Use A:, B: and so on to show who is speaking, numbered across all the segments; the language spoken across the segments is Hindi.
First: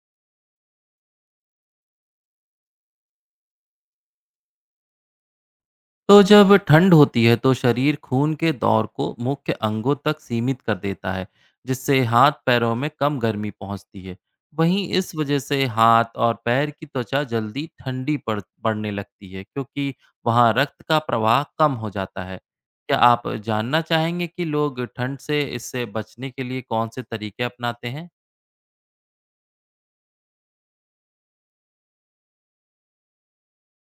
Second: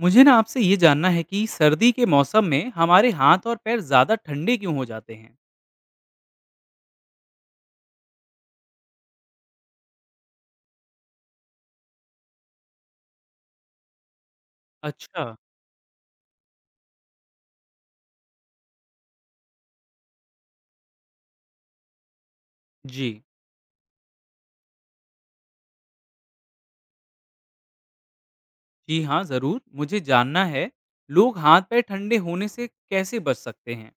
A: मुझे ना आपसे ये जानना है कि सर्दी के मौसम में हमारे हाथ और पैर ज़्यादा ठंडे क्यों हो जाते हैं?
B: तो जब ठंड होती है तो शरीर खून के दौर को मुख्य अंगों तक सीमित कर देता है। जिससे हाथ पैरों में कम गर्मी पहुंचती है। वहीं इस
A: अच्छा।
B: वजह से हाथ और पैर की त्वचा जल्दी ठंडी पड़ने लगती है क्योंकि वहां रक्त का प्रवाह कम हो जाता है। क्या
A: जी।
B: आप जानना चाहेंगे कि लोग ठंड से इससे बचने के लिए कौन से तरीके अपनाते हैं?
A: जी हाँ, ज़रूर। मुझे जानना है, लोग हाथ पैर ठंडे होने से कैसे बच सकते हैं?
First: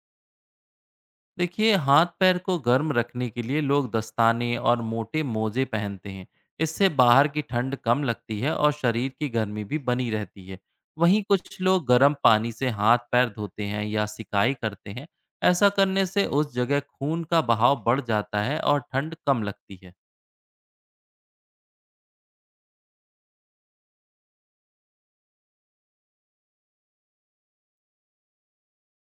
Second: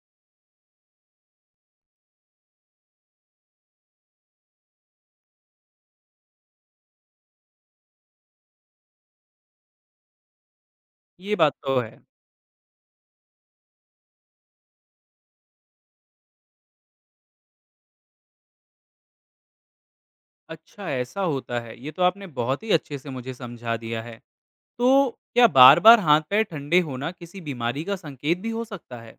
B: देखिए, हाथ पैर को गर्म रखने के लिए लोग दस्ताने और मोटे मोजे पहनते हैं। इससे बाहर की ठंड कम लगती है और शरीर की गर्मी भी बनी रहती है। वहीं
A: ये बात
B: कुछ
A: तो
B: लोग
A: है।
B: गर्म पानी से हाथ पैर धोते हैं या सिकाई करते हैं। ऐसा करने से उस जगह खून का बहाव बढ़ जाता है और ठंड कम लगती है।
A: अच्छा, ऐसा होता है। ये तो आपने बहुत ही अच्छे से मुझे समझा दिया है। तो क्या बार-बार हाथ पैर ठंडे होना किसी बीमारी का संकेत भी हो सकता है?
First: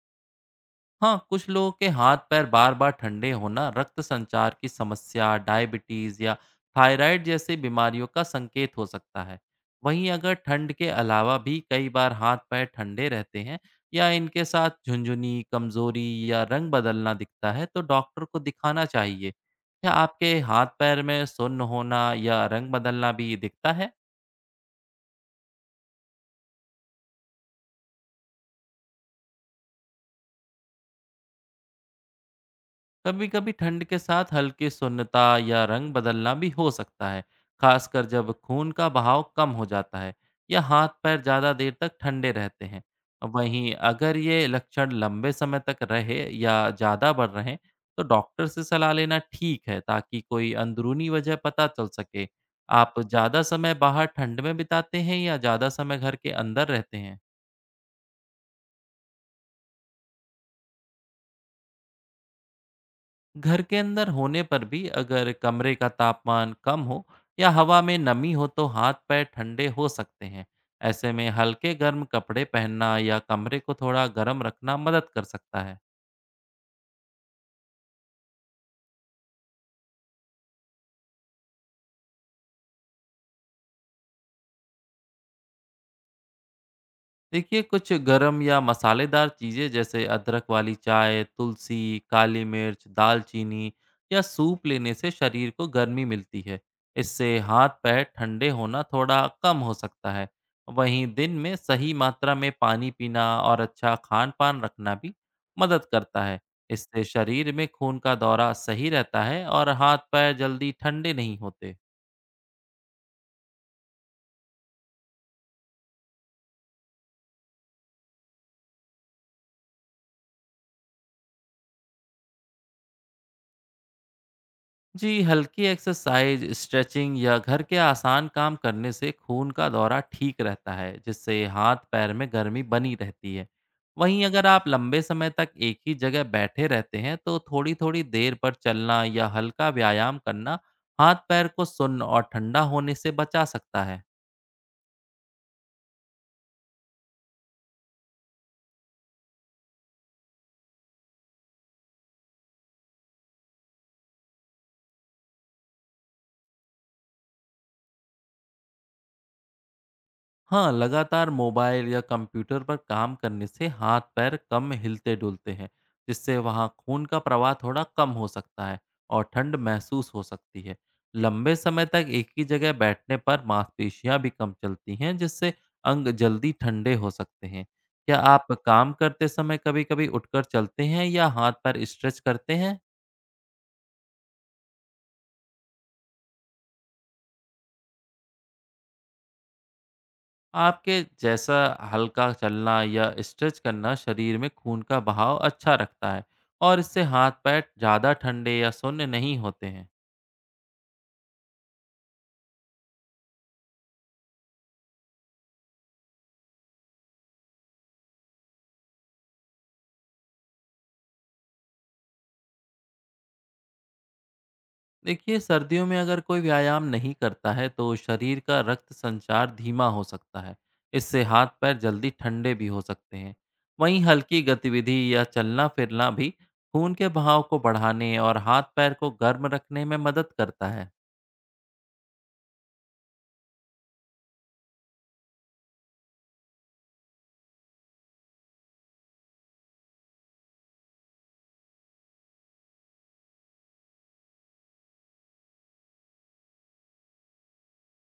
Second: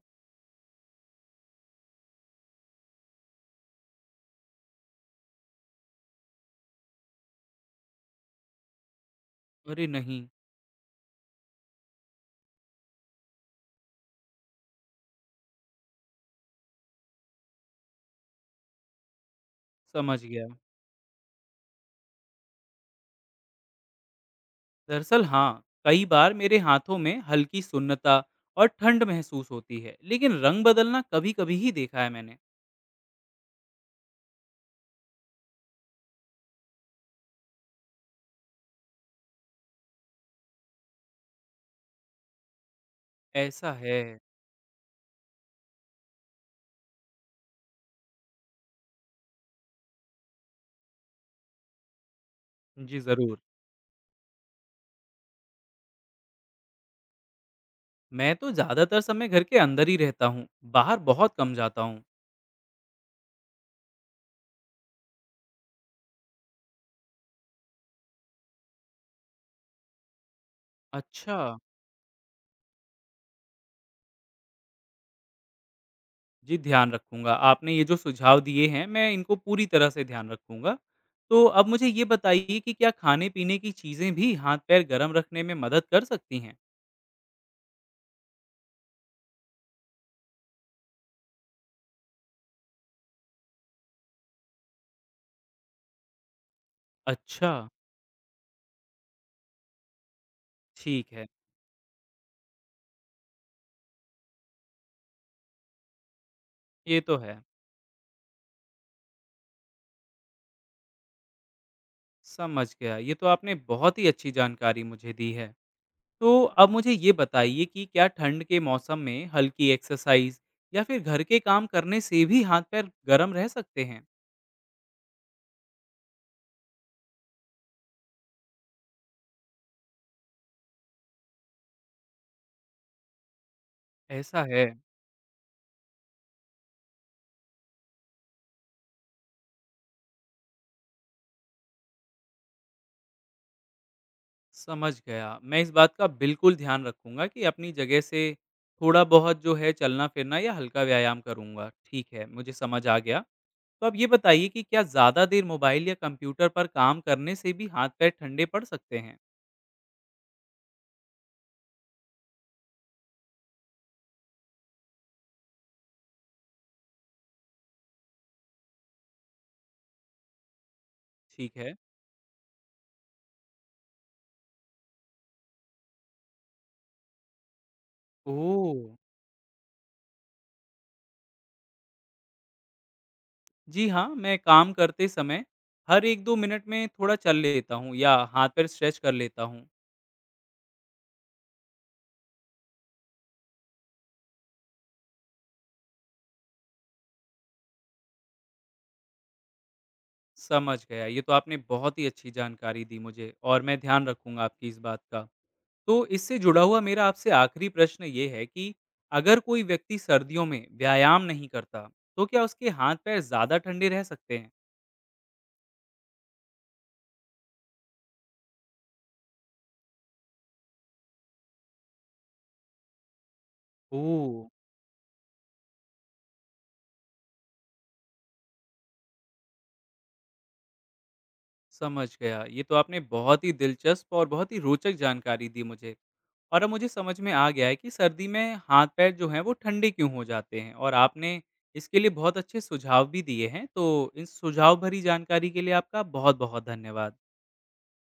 B: हाँ, कुछ लोगों के हाथ पैर बार बार ठंडे होना रक्त संचार की समस्या, डायबिटीज या थायराइड जैसी बीमारियों का संकेत हो सकता है।
A: अरे
B: वहीं
A: नहीं।
B: अगर ठंड के अलावा भी कई बार हाथ पैर ठंडे रहते हैं या इनके साथ झुंझुनी, कमजोरी या रंग बदलना दिखता है तो डॉक्टर को दिखाना चाहिए। क्या
A: समझ
B: आपके
A: गया।
B: हाथ पैर में सुन्न होना या रंग बदलना भी दिखता है?
A: दरअसल हाँ, कई बार मेरे हाथों में हल्की सुन्नता और ठंड महसूस होती है, लेकिन रंग बदलना कभी कभी ही देखा है मैंने।
B: कभी-कभी ठंड के साथ हल्की सुन्नता या रंग बदलना भी हो सकता है, खासकर जब खून का बहाव कम हो जाता है या हाथ पैर ज़्यादा देर तक ठंडे रहते हैं।
A: ऐसा
B: वहीं
A: है।
B: अगर ये लक्षण लंबे समय तक रहे या ज़्यादा बढ़ रहे, तो डॉक्टर से सलाह लेना ठीक है ताकि कोई अंदरूनी वजह पता चल सके। आप
A: जी जरूर।
B: ज़्यादा समय बाहर ठंड में बिताते हैं या ज़्यादा समय घर के अंदर रहते हैं?
A: मैं तो ज्यादातर समय घर के अंदर ही रहता हूँ, बाहर बहुत कम जाता हूँ।
B: घर के अंदर होने पर भी अगर कमरे का तापमान कम हो या हवा में नमी हो तो हाथ पैर ठंडे हो सकते हैं। ऐसे में
A: अच्छा।
B: हल्के गर्म कपड़े पहनना या कमरे को थोड़ा गर्म रखना मदद कर सकता है।
A: जी, ध्यान रखूंगा। आपने ये जो सुझाव दिए हैं, मैं इनको पूरी तरह से ध्यान रखूंगा। तो अब मुझे ये बताइए कि क्या खाने पीने की चीजें भी हाथ पैर गर्म रखने में मदद कर सकती हैं।
B: देखिए, कुछ गरम या मसालेदार चीज़ें जैसे अदरक वाली चाय, तुलसी, काली मिर्च, दालचीनी या सूप लेने से शरीर को गर्मी मिलती है। इससे
A: अच्छा।
B: हाथ पैर ठंडे होना थोड़ा कम हो सकता है। वहीं
A: ठीक है।
B: दिन में सही मात्रा में पानी पीना और अच्छा खान पान रखना भी मदद करता है।
A: ये
B: इससे
A: तो है।
B: शरीर में खून का दौरा सही रहता है और हाथ पैर जल्दी ठंडे नहीं होते।
A: समझ गया। ये तो आपने बहुत ही अच्छी जानकारी मुझे दी है। तो अब मुझे ये बताइए कि क्या ठंड के मौसम में हल्की एक्सरसाइज़ या फिर घर के काम करने से भी हाथ-पैर गर्म रह सकते हैं?
B: जी, हल्की एक्सरसाइज, स्ट्रेचिंग या घर के आसान काम करने से खून का दौरा ठीक रहता है जिससे हाथ पैर में गर्मी बनी रहती है। वहीं
A: ऐसा
B: अगर
A: है।
B: आप लंबे समय तक एक ही जगह बैठे रहते हैं तो थोड़ी थोड़ी देर पर चलना या हल्का व्यायाम करना हाथ पैर को सुन्न और ठंडा होने से बचा सकता है।
A: समझ गया। मैं इस बात का बिल्कुल ध्यान रखूँगा कि अपनी जगह से थोड़ा-बहुत जो है चलना-फिरना या हल्का व्यायाम करूँगा। ठीक है, मुझे समझ आ गया। तो अब ये बताइए कि क्या ज़्यादा देर मोबाइल या कंप्यूटर पर काम करने से भी हाथ-पैर ठंडे पड़ सकते हैं?
B: हाँ, लगातार मोबाइल या कंप्यूटर पर काम करने से हाथ-पैर कम हिलते-डुलते हैं, जिससे वहाँ खून का प्रवाह थोड़ा कम हो सकता है और ठंड महसूस हो सकती है। लंबे
A: ठीक है।
B: समय तक एक ही जगह बैठने पर मांसपेशियाँ भी कम चलती हैं, जिससे अंग जल्दी ठंडे हो सकते हैं। क्या आप
A: ओह!
B: काम करते समय कभी-कभी उठकर चलते हैं या हाथ-पैर स्ट्रेच करते हैं?
A: जी हाँ, मैं काम करते समय हर 1-2 मिनट में थोड़ा चल लेता हूँ या हाथ-पैर स्ट्रेच कर लेता हूँ।
B: आपके जैसा हल्का चलना या स्ट्रेच करना शरीर में खून का बहाव अच्छा रखता है और इससे हाथ पैर ज़्यादा ठंडे या शून्य नहीं होते हैं।
A: समझ गया। ये तो आपने बहुत ही अच्छी जानकारी दी मुझे, और मैं ध्यान रखूँगा आपकी इस बात का। तो इससे जुड़ा हुआ मेरा आपसे आखिरी प्रश्न ये है कि अगर कोई व्यक्ति सर्दियों में व्यायाम नहीं करता, तो क्या उसके हाथ-पैर ज़्यादा ठंडे रह सकते हैं?
B: देखिए, सर्दियों में अगर कोई व्यायाम नहीं करता है तो शरीर का रक्त संचार धीमा हो सकता है। इससे हाथ पैर जल्दी ठंडे भी हो सकते हैं। वहीं हल्की
A: ओह!
B: गतिविधि या चलना फिरना भी खून के बहाव को बढ़ाने और हाथ पैर को गर्म रखने में मदद करता है।
A: समझ गया। ये तो आपने बहुत ही दिलचस्प और बहुत ही रोचक जानकारी दी मुझे। और अब मुझे समझ में आ गया है कि सर्दी में हाथ-पैर जो हैं वो ठंडे क्यों हो जाते हैं, और आपने इसके लिए बहुत अच्छे सुझाव भी दिए हैं। तो इस सुझाव भरी जानकारी के लिए आपका बहुत-बहुत धन्यवाद।